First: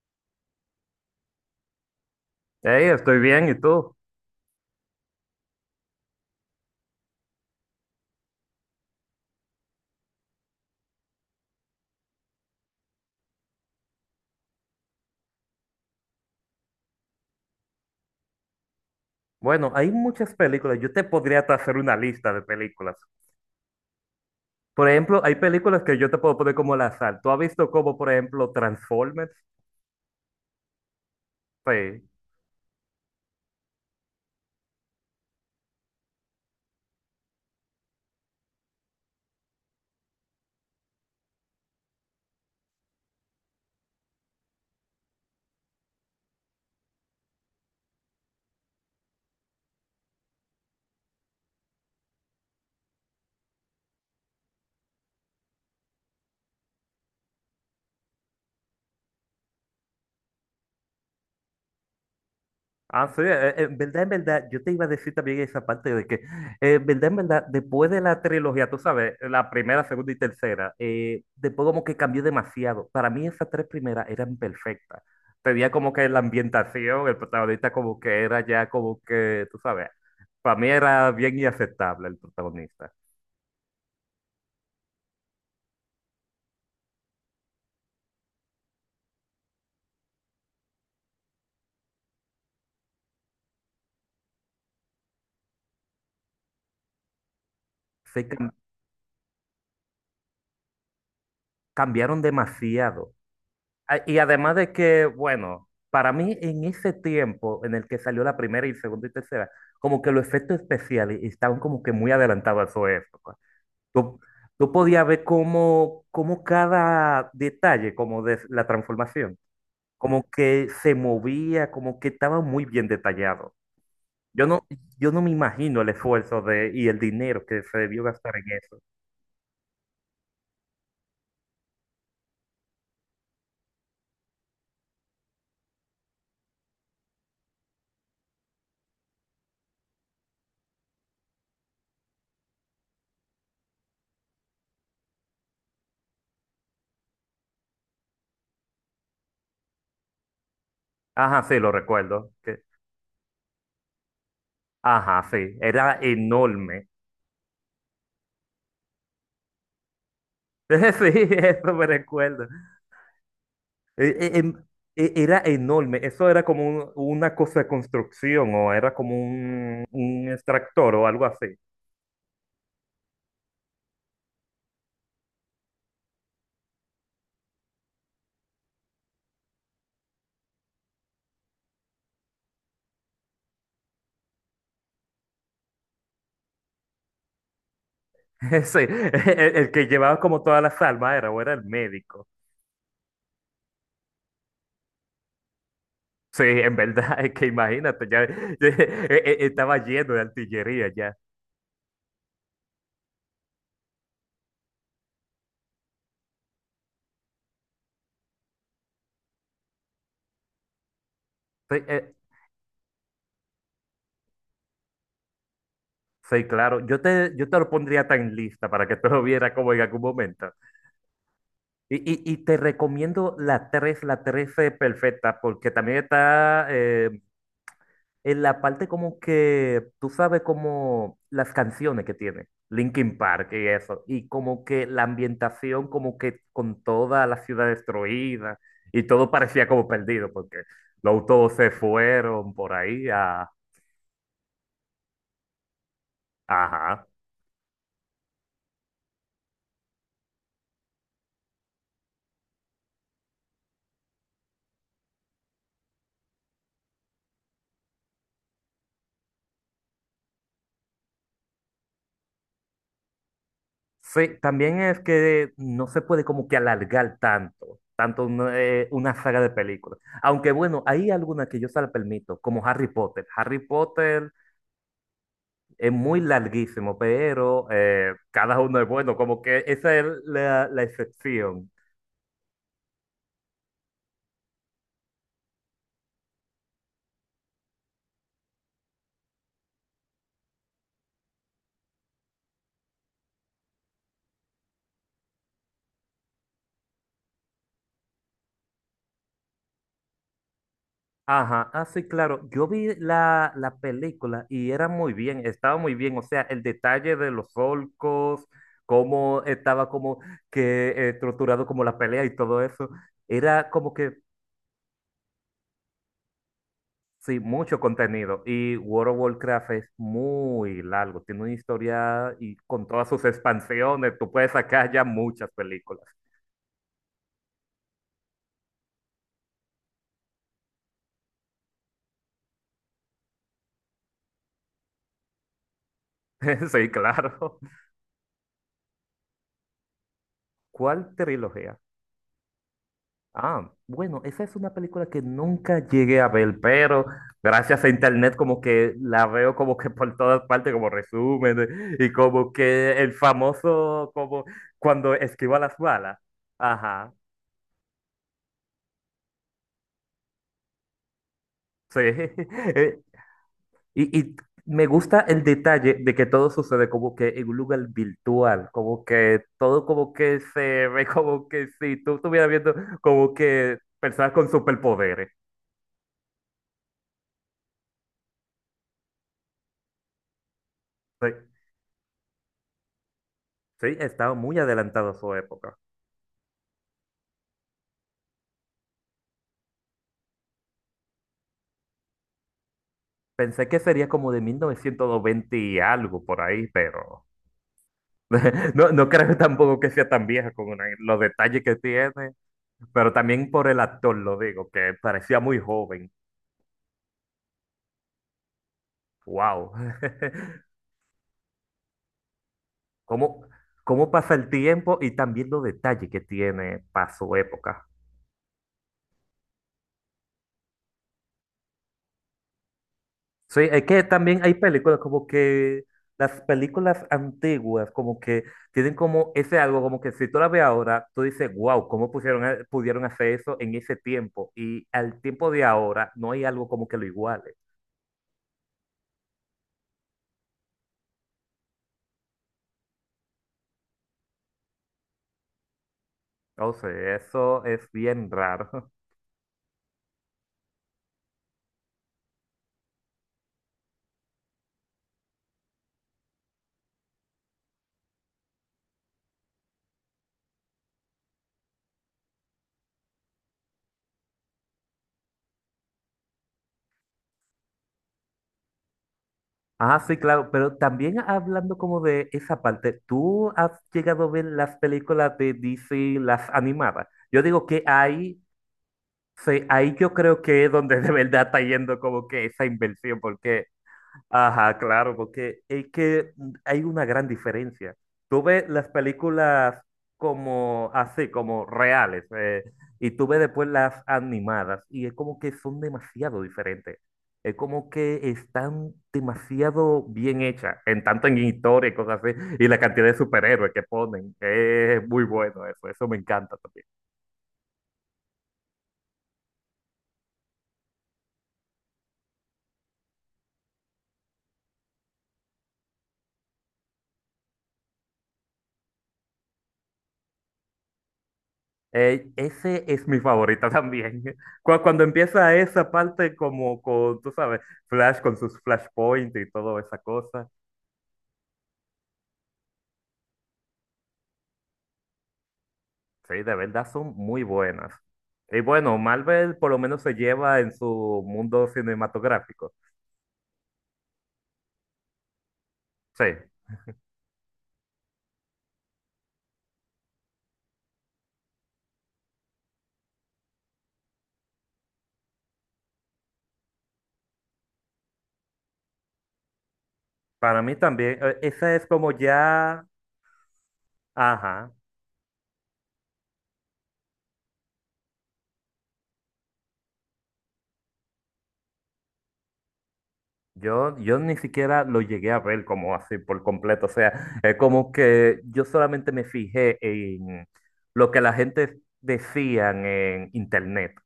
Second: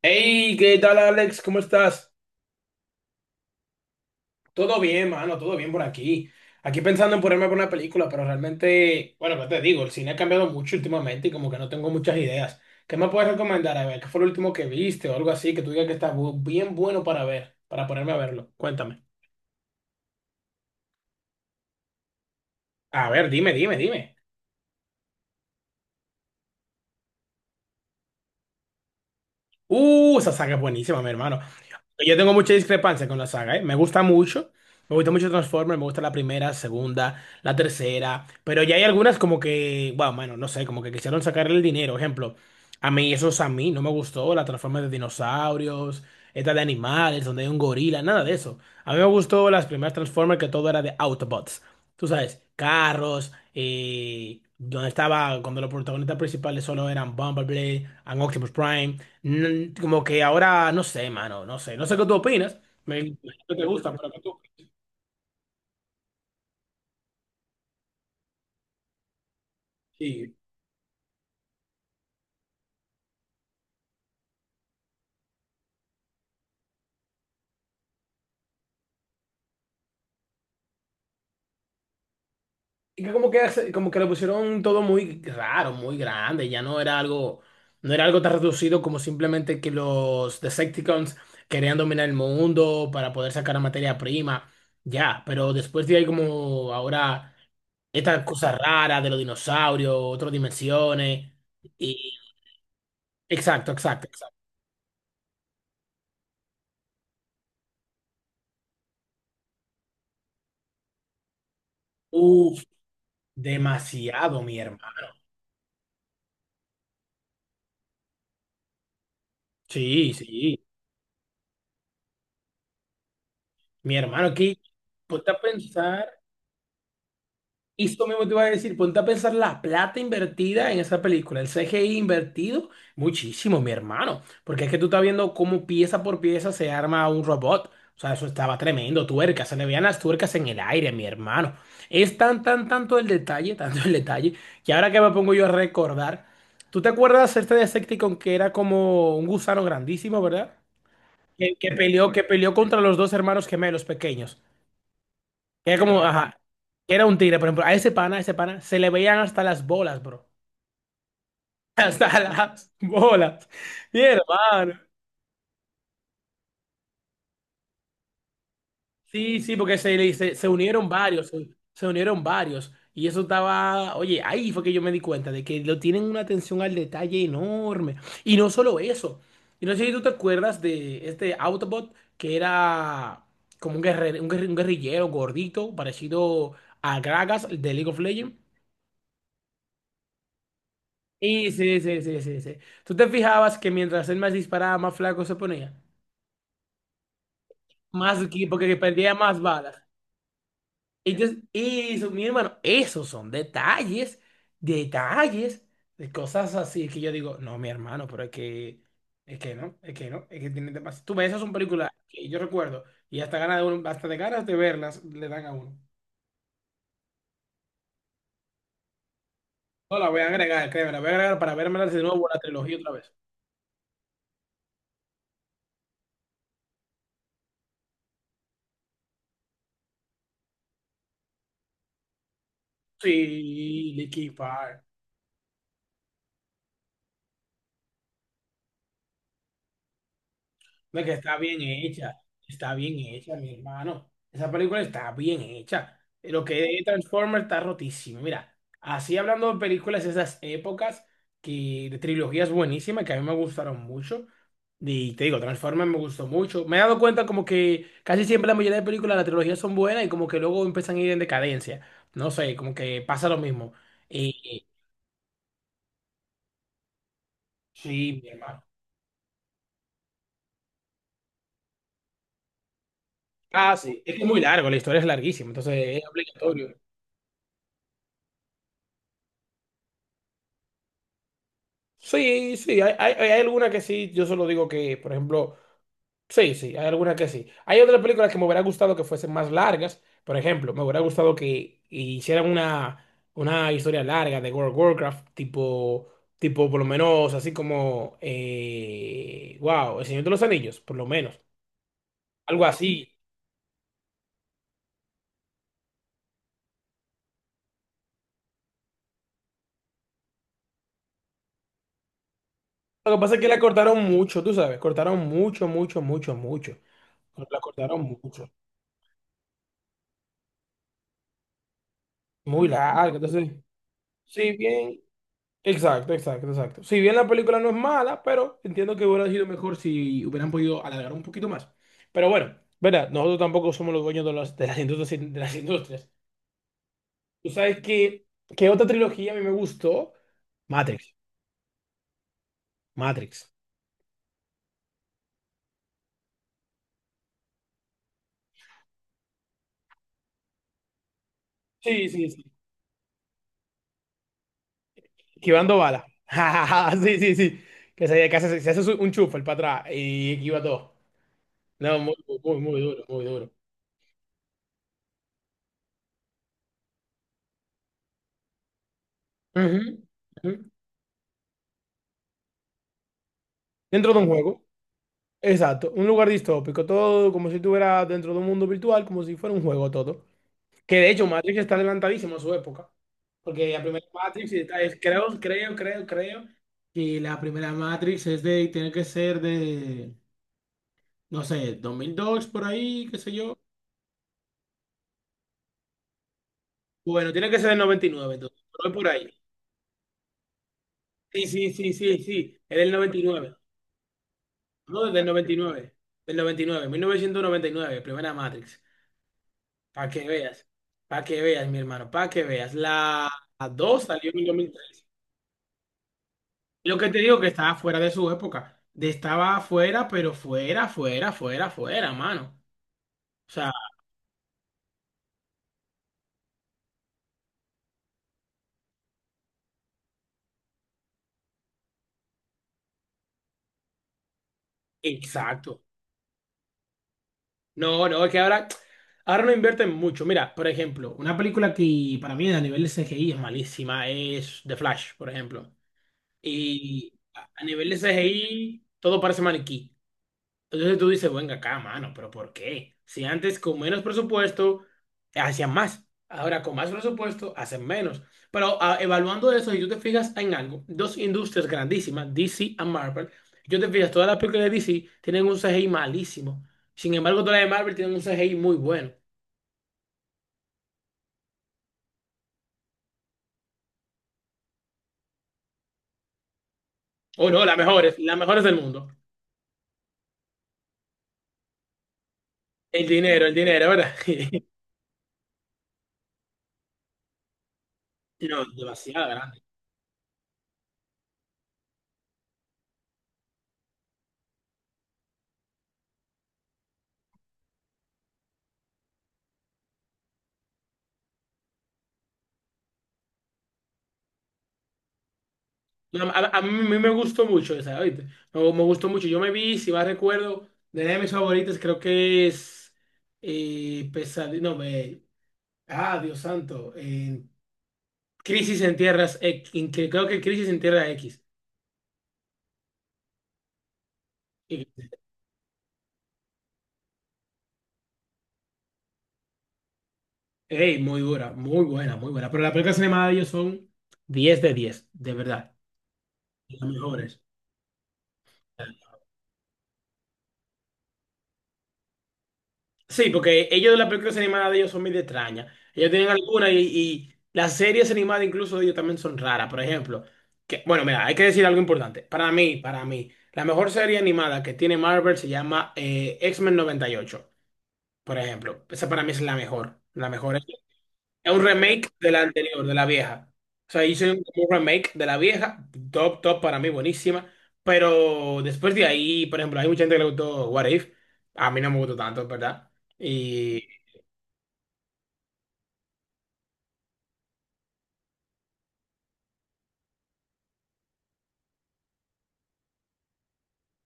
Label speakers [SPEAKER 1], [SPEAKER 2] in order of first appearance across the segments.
[SPEAKER 1] Hey, ¿qué tal, Alex? ¿Cómo estás?
[SPEAKER 2] Hey, estoy bien, ¿y tú?
[SPEAKER 1] Todo bien, mano, todo bien por aquí. Aquí pensando en ponerme por una película, pero realmente, bueno, ¿qué te digo? El cine ha cambiado mucho últimamente y como que no tengo muchas ideas. ¿Qué me puedes recomendar? A ver, ¿qué fue lo último que viste o algo así que tú digas que está bien bueno para ver, para ponerme a verlo? Cuéntame.
[SPEAKER 2] Bueno, hay muchas películas. Yo te podría hasta hacer una lista de películas.
[SPEAKER 1] A ver, dime, dime, dime.
[SPEAKER 2] Por ejemplo, hay películas que yo te puedo poner como al azar. ¿Tú has visto, como por ejemplo, Transformers?
[SPEAKER 1] Esa saga es buenísima, mi hermano.
[SPEAKER 2] Sí.
[SPEAKER 1] Yo tengo mucha discrepancia con la saga, ¿eh? Me gusta mucho. Me gusta mucho Transformers, me gusta la primera, segunda, la tercera. Pero ya hay algunas como que, bueno, mano, no sé, como que quisieron sacarle el dinero. Ejemplo, a mí, eso es a mí, no me gustó la Transformers de dinosaurios, esta de animales, donde hay un gorila, nada de eso. A mí me gustó las primeras Transformers que todo era de Autobots. Tú sabes, carros, donde estaba, cuando los protagonistas principales solo eran Bumblebee, and Optimus Prime. Como que ahora, no sé, mano, no sé, no sé qué tú opinas. Me
[SPEAKER 2] Ah, sí,
[SPEAKER 1] imagino que te
[SPEAKER 2] en
[SPEAKER 1] gustan
[SPEAKER 2] verdad,
[SPEAKER 1] pero que tú.
[SPEAKER 2] yo te iba a decir también esa parte de que, en verdad, después de la trilogía, tú sabes, la primera, segunda y
[SPEAKER 1] Sí.
[SPEAKER 2] tercera. Eh, después como que cambió demasiado. Para mí esas tres primeras eran perfectas. Tenía como que la ambientación, el protagonista como que era ya como que, tú sabes, para mí era bien inaceptable el protagonista.
[SPEAKER 1] Y que como que, como que lo pusieron todo muy raro, muy grande. Ya no era algo tan reducido como simplemente que los Decepticons querían dominar el mundo para poder sacar la materia prima. Ya, pero después de ahí como ahora estas
[SPEAKER 2] Se cam-
[SPEAKER 1] cosas raras de los dinosaurios, otras dimensiones. Y,
[SPEAKER 2] Cambiaron demasiado.
[SPEAKER 1] exacto, exacto,
[SPEAKER 2] Y
[SPEAKER 1] exacto.
[SPEAKER 2] además de que, bueno, para mí en ese tiempo en el que salió la primera y segunda y tercera, como que los efectos especiales estaban como que muy
[SPEAKER 1] Uf,
[SPEAKER 2] adelantados a su época. Tú,
[SPEAKER 1] demasiado, mi
[SPEAKER 2] tú podías
[SPEAKER 1] hermano.
[SPEAKER 2] ver como cada detalle, como de la transformación,
[SPEAKER 1] Sí,
[SPEAKER 2] como
[SPEAKER 1] sí.
[SPEAKER 2] que se movía, como que estaba muy bien detallado.
[SPEAKER 1] Mi hermano,
[SPEAKER 2] Yo
[SPEAKER 1] aquí,
[SPEAKER 2] no, yo no
[SPEAKER 1] ponte
[SPEAKER 2] me
[SPEAKER 1] a
[SPEAKER 2] imagino el
[SPEAKER 1] pensar,
[SPEAKER 2] esfuerzo de, y el dinero que se
[SPEAKER 1] y
[SPEAKER 2] debió
[SPEAKER 1] esto mismo te
[SPEAKER 2] gastar
[SPEAKER 1] iba
[SPEAKER 2] en
[SPEAKER 1] a decir,
[SPEAKER 2] eso.
[SPEAKER 1] ponte a pensar la plata invertida en esa película, el CGI invertido, muchísimo, mi hermano, porque es que tú estás viendo cómo pieza por pieza se arma un robot. O sea, eso estaba tremendo, tuercas, se le veían las tuercas en el aire, mi hermano. Es tan, tan, tanto el detalle, tanto el detalle, que ahora que me pongo yo a recordar, ¿tú te acuerdas este Decepticon que era como un gusano grandísimo, verdad?
[SPEAKER 2] Ajá,
[SPEAKER 1] Que,
[SPEAKER 2] sí,
[SPEAKER 1] que
[SPEAKER 2] lo
[SPEAKER 1] peleó, que
[SPEAKER 2] recuerdo.
[SPEAKER 1] peleó contra los dos hermanos gemelos pequeños.
[SPEAKER 2] Ajá, sí,
[SPEAKER 1] Que era
[SPEAKER 2] era
[SPEAKER 1] como, ajá,
[SPEAKER 2] enorme.
[SPEAKER 1] que era un tigre, por ejemplo, a ese pana, se le veían hasta las bolas, bro.
[SPEAKER 2] Sí, eso me
[SPEAKER 1] Hasta
[SPEAKER 2] recuerdo.
[SPEAKER 1] las bolas. Mi
[SPEAKER 2] Eh, eh, em-
[SPEAKER 1] hermano.
[SPEAKER 2] Era enorme, eso era como una cosa de construcción, o era como
[SPEAKER 1] Sí, sí, porque se, le-
[SPEAKER 2] un
[SPEAKER 1] se, se unieron
[SPEAKER 2] extractor o algo
[SPEAKER 1] varios,
[SPEAKER 2] así.
[SPEAKER 1] se unieron varios. Y eso estaba, oye, ahí fue que yo me di cuenta de que lo tienen una atención al detalle enorme. Y no solo eso. Y no sé si tú te acuerdas de este Autobot, que era como un guerrero, un guerrillero gordito, parecido a Gragas de League of Legends.
[SPEAKER 2] Sí, el que llevaba como todas las almas, era o
[SPEAKER 1] Y
[SPEAKER 2] era el
[SPEAKER 1] sí, sí, sí,
[SPEAKER 2] médico.
[SPEAKER 1] sí, sí. Tú te fijabas que mientras él más disparaba, más flaco se ponía.
[SPEAKER 2] Sí, en verdad, es que imagínate,
[SPEAKER 1] Más
[SPEAKER 2] ya,
[SPEAKER 1] ki- porque perdía más balas.
[SPEAKER 2] estaba lleno de artillería
[SPEAKER 1] Y,
[SPEAKER 2] ya.
[SPEAKER 1] yo- y eso, mi hermano, esos son detalles, detalles de cosas así que yo digo, no, mi hermano, pero es que no, es que tiene demasiado. Tú ves, esas son
[SPEAKER 2] Sí,
[SPEAKER 1] películas que yo recuerdo y hasta ganas de uno, hasta de ganas de verlas le dan a uno.
[SPEAKER 2] sí, claro, yo te lo pondría tan lista para que tú lo vieras como en
[SPEAKER 1] No,
[SPEAKER 2] algún
[SPEAKER 1] la voy a
[SPEAKER 2] momento.
[SPEAKER 1] agregar, créeme, la voy a agregar para verme
[SPEAKER 2] Y,
[SPEAKER 1] de
[SPEAKER 2] y,
[SPEAKER 1] nuevo la
[SPEAKER 2] y te
[SPEAKER 1] trilogía otra vez.
[SPEAKER 2] recomiendo la 3, la 13 perfecta, porque también está en la parte como que, tú sabes, como las canciones que tiene Linkin Park y
[SPEAKER 1] Sí,
[SPEAKER 2] eso, y
[SPEAKER 1] Linkin
[SPEAKER 2] como
[SPEAKER 1] Park.
[SPEAKER 2] que la ambientación como que con toda la ciudad destruida, y todo parecía como perdido porque
[SPEAKER 1] Hombre, que
[SPEAKER 2] los autos se fueron por
[SPEAKER 1] está bien
[SPEAKER 2] ahí
[SPEAKER 1] hecha,
[SPEAKER 2] a...
[SPEAKER 1] mi hermano. Esa película está bien hecha. Lo que de
[SPEAKER 2] Ajá.
[SPEAKER 1] Transformers está rotísimo. Mira, así hablando de películas de esas épocas, que de trilogías buenísimas que a mí me gustaron mucho. Y te digo, Transformers me gustó mucho. Me he dado cuenta como que casi siempre la mayoría de películas, las trilogías son buenas y como que luego empiezan a ir en decadencia. No sé, como que pasa lo mismo. Eh,
[SPEAKER 2] Sí,
[SPEAKER 1] eh,
[SPEAKER 2] también es que no se puede como que alargar tanto,
[SPEAKER 1] sí,
[SPEAKER 2] tanto
[SPEAKER 1] mi hermano.
[SPEAKER 2] una saga de películas. Aunque bueno, hay algunas que yo se la permito, como Harry Potter. Harry
[SPEAKER 1] Ah, sí. Es que es
[SPEAKER 2] Potter
[SPEAKER 1] muy largo, la historia es larguísima,
[SPEAKER 2] es
[SPEAKER 1] entonces es
[SPEAKER 2] muy
[SPEAKER 1] obligatorio.
[SPEAKER 2] larguísimo, pero cada uno es bueno, como que esa es la, la excepción.
[SPEAKER 1] Sí, sí, hay alguna que sí, yo solo digo que, por ejemplo, sí, sí, hay alguna que sí. Hay otras películas que me hubiera gustado que fuesen más largas, por ejemplo, me hubiera gustado que hicieran una historia larga de World of Warcraft, tipo, por lo menos, así como, wow, El Señor de los Anillos, por lo menos,
[SPEAKER 2] Ajá, ah, sí, claro.
[SPEAKER 1] algo
[SPEAKER 2] Yo vi
[SPEAKER 1] así.
[SPEAKER 2] la, la película y era muy bien, estaba muy bien. O sea, el detalle de los solcos, cómo estaba como que estructurado, como la pelea y todo eso.
[SPEAKER 1] Lo que pasa es que la
[SPEAKER 2] Era como
[SPEAKER 1] cortaron
[SPEAKER 2] que,
[SPEAKER 1] mucho, tú sabes, cortaron mucho, mucho, mucho, mucho.
[SPEAKER 2] sí,
[SPEAKER 1] La
[SPEAKER 2] mucho
[SPEAKER 1] cortaron
[SPEAKER 2] contenido.
[SPEAKER 1] mucho,
[SPEAKER 2] Y World of Warcraft es muy largo, tiene una historia, y
[SPEAKER 1] muy
[SPEAKER 2] con todas
[SPEAKER 1] larga,
[SPEAKER 2] sus
[SPEAKER 1] entonces.
[SPEAKER 2] expansiones, tú
[SPEAKER 1] Sí,
[SPEAKER 2] puedes sacar
[SPEAKER 1] bien,
[SPEAKER 2] ya muchas películas.
[SPEAKER 1] exacto, exacto, exacto. Si bien la película no es mala, pero entiendo que hubiera sido mejor si hubieran podido alargar un poquito más. Pero bueno, verá, nosotros tampoco somos los dueños de de las industrias.
[SPEAKER 2] Sí,
[SPEAKER 1] Tú
[SPEAKER 2] claro.
[SPEAKER 1] sabes que otra trilogía a mí me gustó. Matrix,
[SPEAKER 2] ¿Cuál trilogía?
[SPEAKER 1] Matrix.
[SPEAKER 2] Ah, bueno, esa es una película que nunca llegué a ver, pero gracias a internet como que la veo como que por todas partes, como resumen,
[SPEAKER 1] Sí,
[SPEAKER 2] y
[SPEAKER 1] sí, sí.
[SPEAKER 2] como que el famoso, como cuando esquiva las
[SPEAKER 1] Esquivando balas.
[SPEAKER 2] balas. Ajá,
[SPEAKER 1] Sí, sí, sí. Que se, que hace, se hace un chufa el para atrás y esquiva todo. No,
[SPEAKER 2] sí.
[SPEAKER 1] muy, muy, muy
[SPEAKER 2] Eh,
[SPEAKER 1] duro, muy duro.
[SPEAKER 2] Y, y me gusta el detalle de que todo sucede como que en un lugar virtual, como que
[SPEAKER 1] Ujú,
[SPEAKER 2] todo como que
[SPEAKER 1] ujú.
[SPEAKER 2] se ve como que si tú estuvieras viendo como que
[SPEAKER 1] Dentro de un
[SPEAKER 2] personas con
[SPEAKER 1] juego.
[SPEAKER 2] superpoderes.
[SPEAKER 1] Exacto, un lugar distópico, todo como si estuviera dentro de un mundo virtual, como si fuera un juego todo. Que de hecho
[SPEAKER 2] Sí.
[SPEAKER 1] Matrix está adelantadísimo a su época, porque la
[SPEAKER 2] Sí,
[SPEAKER 1] primera
[SPEAKER 2] estaba
[SPEAKER 1] Matrix
[SPEAKER 2] muy adelantado a su
[SPEAKER 1] creo, creo,
[SPEAKER 2] época.
[SPEAKER 1] creo, creo que la primera Matrix tiene que ser de, no sé, 2002 por ahí, qué sé yo.
[SPEAKER 2] Pensé que sería como de 1920 y algo por ahí, pero
[SPEAKER 1] Bueno, tiene que ser del 99, entonces, pero
[SPEAKER 2] no,
[SPEAKER 1] es por
[SPEAKER 2] no
[SPEAKER 1] ahí.
[SPEAKER 2] creo tampoco que sea tan vieja con los
[SPEAKER 1] Sí,
[SPEAKER 2] detalles
[SPEAKER 1] sí,
[SPEAKER 2] que
[SPEAKER 1] sí, sí,
[SPEAKER 2] tiene,
[SPEAKER 1] sí, es del
[SPEAKER 2] pero también
[SPEAKER 1] 99,
[SPEAKER 2] por el actor lo digo, que
[SPEAKER 1] no, del
[SPEAKER 2] parecía muy
[SPEAKER 1] 99,
[SPEAKER 2] joven.
[SPEAKER 1] del 99, 1999, primera Matrix.
[SPEAKER 2] ¡Wow!
[SPEAKER 1] Para que veas, para que veas, mi hermano, para que veas. La
[SPEAKER 2] ¿Cómo,
[SPEAKER 1] 2
[SPEAKER 2] cómo
[SPEAKER 1] salió
[SPEAKER 2] pasa
[SPEAKER 1] en el
[SPEAKER 2] el
[SPEAKER 1] 2000.
[SPEAKER 2] tiempo, y también los detalles que tiene
[SPEAKER 1] Y lo que
[SPEAKER 2] para
[SPEAKER 1] te
[SPEAKER 2] su
[SPEAKER 1] digo que estaba
[SPEAKER 2] época?
[SPEAKER 1] fuera de su época. De estaba fuera, pero fuera, fuera, fuera, fuera, mano. O
[SPEAKER 2] Sí,
[SPEAKER 1] sea,
[SPEAKER 2] es que también hay películas como que las películas antiguas como que tienen como ese algo, como que si tú la ves ahora, tú dices, wow, ¿cómo pusieron, pudieron hacer eso en ese tiempo? Y al tiempo de
[SPEAKER 1] exacto.
[SPEAKER 2] ahora no hay algo como que lo iguale.
[SPEAKER 1] No, no, es que ahora no invierten mucho. Mira, por ejemplo, una película que para mí a nivel de CGI es malísima es The Flash, por ejemplo.
[SPEAKER 2] O
[SPEAKER 1] Y
[SPEAKER 2] sea,
[SPEAKER 1] a
[SPEAKER 2] eso
[SPEAKER 1] nivel
[SPEAKER 2] es
[SPEAKER 1] de
[SPEAKER 2] bien
[SPEAKER 1] CGI
[SPEAKER 2] raro.
[SPEAKER 1] todo parece maniquí. Entonces tú dices, venga acá, mano, pero ¿por qué? Si antes con menos presupuesto hacían más, ahora con más presupuesto hacen menos. Pero evaluando eso, si tú te fijas en algo, dos industrias grandísimas, DC y Marvel. Yo te fijas, todas las películas de DC tienen un CGI malísimo. Sin embargo, todas las de Marvel tienen un CGI muy bueno.
[SPEAKER 2] Ah, sí, claro, pero también hablando como de esa parte, ¿tú has llegado a ver las películas de DC, las animadas? Yo
[SPEAKER 1] O no,
[SPEAKER 2] digo que
[SPEAKER 1] las
[SPEAKER 2] hay,
[SPEAKER 1] mejores del mundo.
[SPEAKER 2] sí, ahí yo creo que es donde de verdad está yendo como que esa inversión,
[SPEAKER 1] El
[SPEAKER 2] porque,
[SPEAKER 1] dinero, ¿verdad?
[SPEAKER 2] ajá, claro, porque es que hay una gran diferencia. Tú
[SPEAKER 1] No,
[SPEAKER 2] ves las
[SPEAKER 1] demasiado grande.
[SPEAKER 2] películas como así, como reales, y tú ves después las animadas, y es como que son demasiado diferentes. Es como que están demasiado bien hechas, en tanto en historia y cosas así, y la cantidad de superhéroes que ponen, es muy bueno eso me
[SPEAKER 1] No, a,
[SPEAKER 2] encanta
[SPEAKER 1] a mí
[SPEAKER 2] también.
[SPEAKER 1] me gustó mucho esa, ¿oíste? No, me gustó mucho. Yo me vi, si mal recuerdo, de mis favoritas, creo que es Pesadilla. No, Dios santo. Crisis en Tierras X. Creo que Crisis en Tierra X.
[SPEAKER 2] Ey, ese es mi favorita también. Cuando
[SPEAKER 1] Y-
[SPEAKER 2] empieza esa parte como con, tú sabes, Flash con sus flashpoints y toda esa cosa.
[SPEAKER 1] Ey, muy dura, muy buena, muy buena. Pero las películas animadas de ellos son 10 de 10 de verdad.
[SPEAKER 2] Sí, de
[SPEAKER 1] Las
[SPEAKER 2] verdad son
[SPEAKER 1] mejores.
[SPEAKER 2] muy buenas. Y bueno, Marvel por lo menos se lleva en su mundo cinematográfico.
[SPEAKER 1] Sí, porque ellos, las películas animadas de ellos son medio extrañas. Ellos
[SPEAKER 2] Sí,
[SPEAKER 1] tienen algunas y, las series animadas incluso de ellos también son raras. Por ejemplo, que, bueno, mira, hay que decir algo importante. Para mí, la mejor serie animada que tiene Marvel se llama X-Men 98, por ejemplo. Esa para mí es la mejor. La mejor.
[SPEAKER 2] para mí también.
[SPEAKER 1] Es un
[SPEAKER 2] Esa es
[SPEAKER 1] remake
[SPEAKER 2] como
[SPEAKER 1] de la anterior,
[SPEAKER 2] ya,
[SPEAKER 1] de la vieja. O sea, hizo un
[SPEAKER 2] ajá.
[SPEAKER 1] remake de la vieja, top, top para mí, buenísima. Pero después de ahí, por ejemplo, hay mucha gente que le gustó What If. A mí no me gustó tanto, ¿verdad? Y.
[SPEAKER 2] Yo ni siquiera lo llegué a ver como así por completo. O sea, es como que yo solamente me fijé en lo que la gente decían en internet.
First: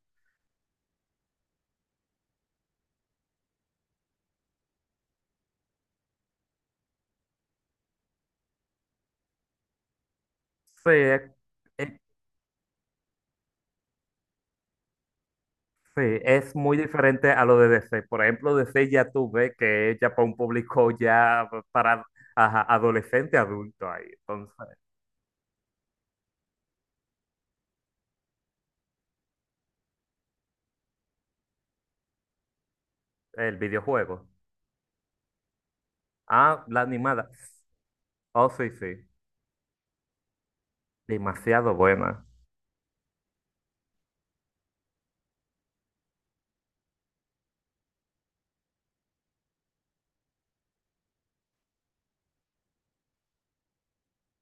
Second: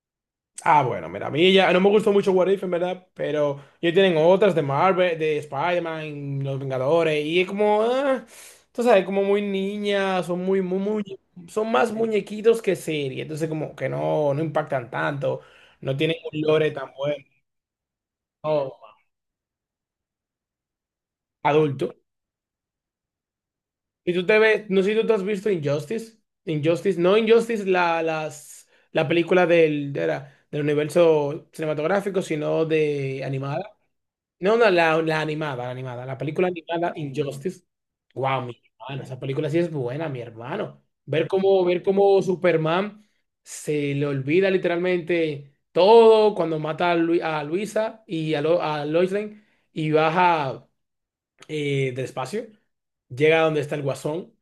[SPEAKER 1] Ah, bueno, mira, a mí ya no me gustó mucho What If, en verdad, pero ya tienen otras de Marvel, de Spider-Man, Los Vengadores, y es como, ah, tú sabes, como muy niñas, son muy, muy,
[SPEAKER 2] Sí,
[SPEAKER 1] muy,
[SPEAKER 2] es,
[SPEAKER 1] son más
[SPEAKER 2] es-
[SPEAKER 1] muñequitos que serie, entonces como que no, no impactan tanto, no
[SPEAKER 2] sí,
[SPEAKER 1] tienen un
[SPEAKER 2] es
[SPEAKER 1] lore
[SPEAKER 2] muy
[SPEAKER 1] tan bueno,
[SPEAKER 2] diferente a lo de DC. Por ejemplo,
[SPEAKER 1] no,
[SPEAKER 2] DC ya tuve que es ya para un público ya
[SPEAKER 1] adulto.
[SPEAKER 2] para, ajá, adolescente, adulto ahí.
[SPEAKER 1] Y tú te
[SPEAKER 2] Entonces,
[SPEAKER 1] ves, no sé si tú te has visto Injustice, Injustice, no Injustice, la película del universo cinematográfico, sino de
[SPEAKER 2] el
[SPEAKER 1] animada.
[SPEAKER 2] videojuego.
[SPEAKER 1] No, no, la animada, la animada. La película
[SPEAKER 2] Ah, la
[SPEAKER 1] animada
[SPEAKER 2] animada.
[SPEAKER 1] Injustice. Wow,
[SPEAKER 2] Oh,
[SPEAKER 1] mi
[SPEAKER 2] sí, sí.
[SPEAKER 1] hermano, esa película sí es buena, mi hermano. Ver cómo,
[SPEAKER 2] Demasiado
[SPEAKER 1] ver cómo
[SPEAKER 2] buena.
[SPEAKER 1] Superman se le olvida literalmente todo cuando mata a Luisa y a Lois Lane y baja del espacio, llega a donde está el guasón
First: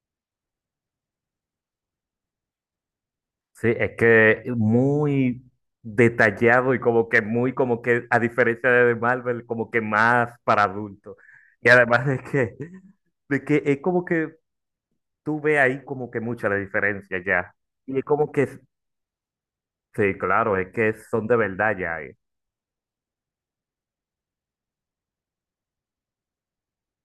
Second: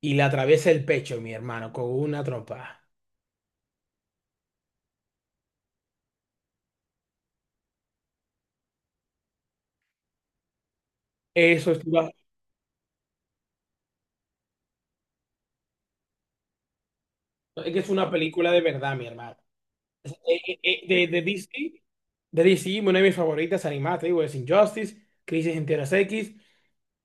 [SPEAKER 1] y le atraviesa el pecho, mi hermano, con una trompa.
[SPEAKER 2] Sí, es que muy detallado, y como que muy, como que a diferencia de Marvel, como que más para adultos. Y
[SPEAKER 1] Eso es,
[SPEAKER 2] además
[SPEAKER 1] una-
[SPEAKER 2] de que es como que tú ves ahí como que mucha la diferencia ya.
[SPEAKER 1] es que es
[SPEAKER 2] Y es
[SPEAKER 1] una
[SPEAKER 2] como que,
[SPEAKER 1] película de verdad, mi hermano.
[SPEAKER 2] sí,
[SPEAKER 1] Eh,
[SPEAKER 2] claro,
[SPEAKER 1] eh,
[SPEAKER 2] es
[SPEAKER 1] eh,
[SPEAKER 2] que
[SPEAKER 1] de, de
[SPEAKER 2] son de verdad
[SPEAKER 1] DC,
[SPEAKER 2] ya.
[SPEAKER 1] de DC, una de mis favoritas animadas, te digo, es Injustice, Crisis en Tierras X.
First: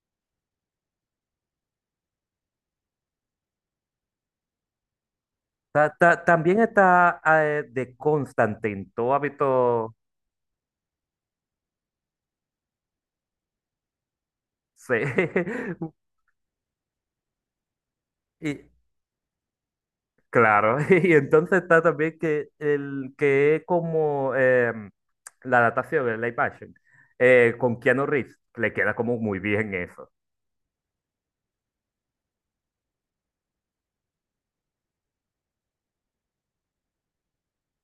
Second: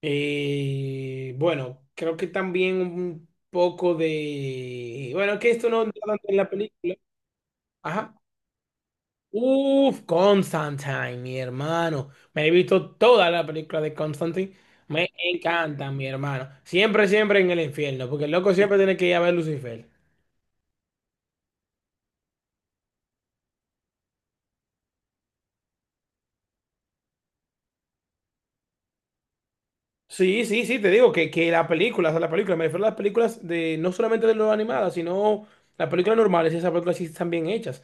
[SPEAKER 1] Bueno, creo que también un poco de. Bueno, que esto no entra tanto en la
[SPEAKER 2] También
[SPEAKER 1] película.
[SPEAKER 2] está de
[SPEAKER 1] Ajá.
[SPEAKER 2] Constantine, ¿tú has visto?
[SPEAKER 1] Uf, Constantine, mi hermano. Me he visto toda la película de Constantine.
[SPEAKER 2] Sí.
[SPEAKER 1] Me encanta, mi hermano. Siempre, siempre en el infierno, porque el loco siempre tiene que ir a ver Lucifer.
[SPEAKER 2] Claro, y entonces está también que el que es como la adaptación de live action, con Keanu Reeves, le queda como muy bien eso.
[SPEAKER 1] Sí, sí, sí, te digo que la película, o sea, la película, me refiero a las películas de, no solamente de lo animadas, sino las películas normales, esas películas sí están bien hechas.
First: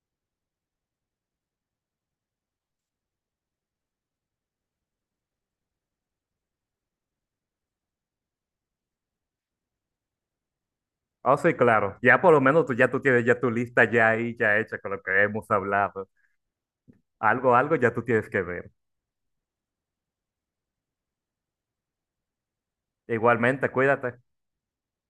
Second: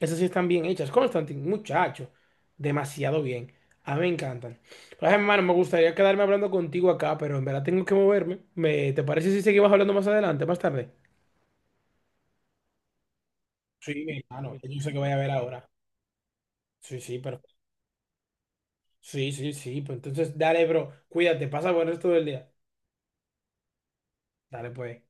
[SPEAKER 1] Esas sí están bien hechas. Constantine, muchacho, demasiado bien. A mí me encantan. Pero, ay, hermano, me gustaría quedarme hablando contigo acá, pero en verdad tengo que moverme. ¿Te parece si seguimos hablando más adelante, más tarde?
[SPEAKER 2] Ah, sí, claro, ya por lo menos tú ya tú tienes ya tu lista
[SPEAKER 1] Sí,
[SPEAKER 2] ya
[SPEAKER 1] mi
[SPEAKER 2] ahí,
[SPEAKER 1] hermano,
[SPEAKER 2] ya hecha
[SPEAKER 1] yo sé
[SPEAKER 2] con
[SPEAKER 1] que
[SPEAKER 2] lo
[SPEAKER 1] voy a
[SPEAKER 2] que
[SPEAKER 1] ver
[SPEAKER 2] hemos
[SPEAKER 1] ahora.
[SPEAKER 2] hablado.
[SPEAKER 1] Sí, sí, pero.
[SPEAKER 2] Algo, algo ya tú tienes que ver.
[SPEAKER 1] Sí, sí, sí, pues entonces, dale, bro, cuídate, pasa buen resto del día.
[SPEAKER 2] Igualmente, cuídate.
[SPEAKER 1] Dale, pues.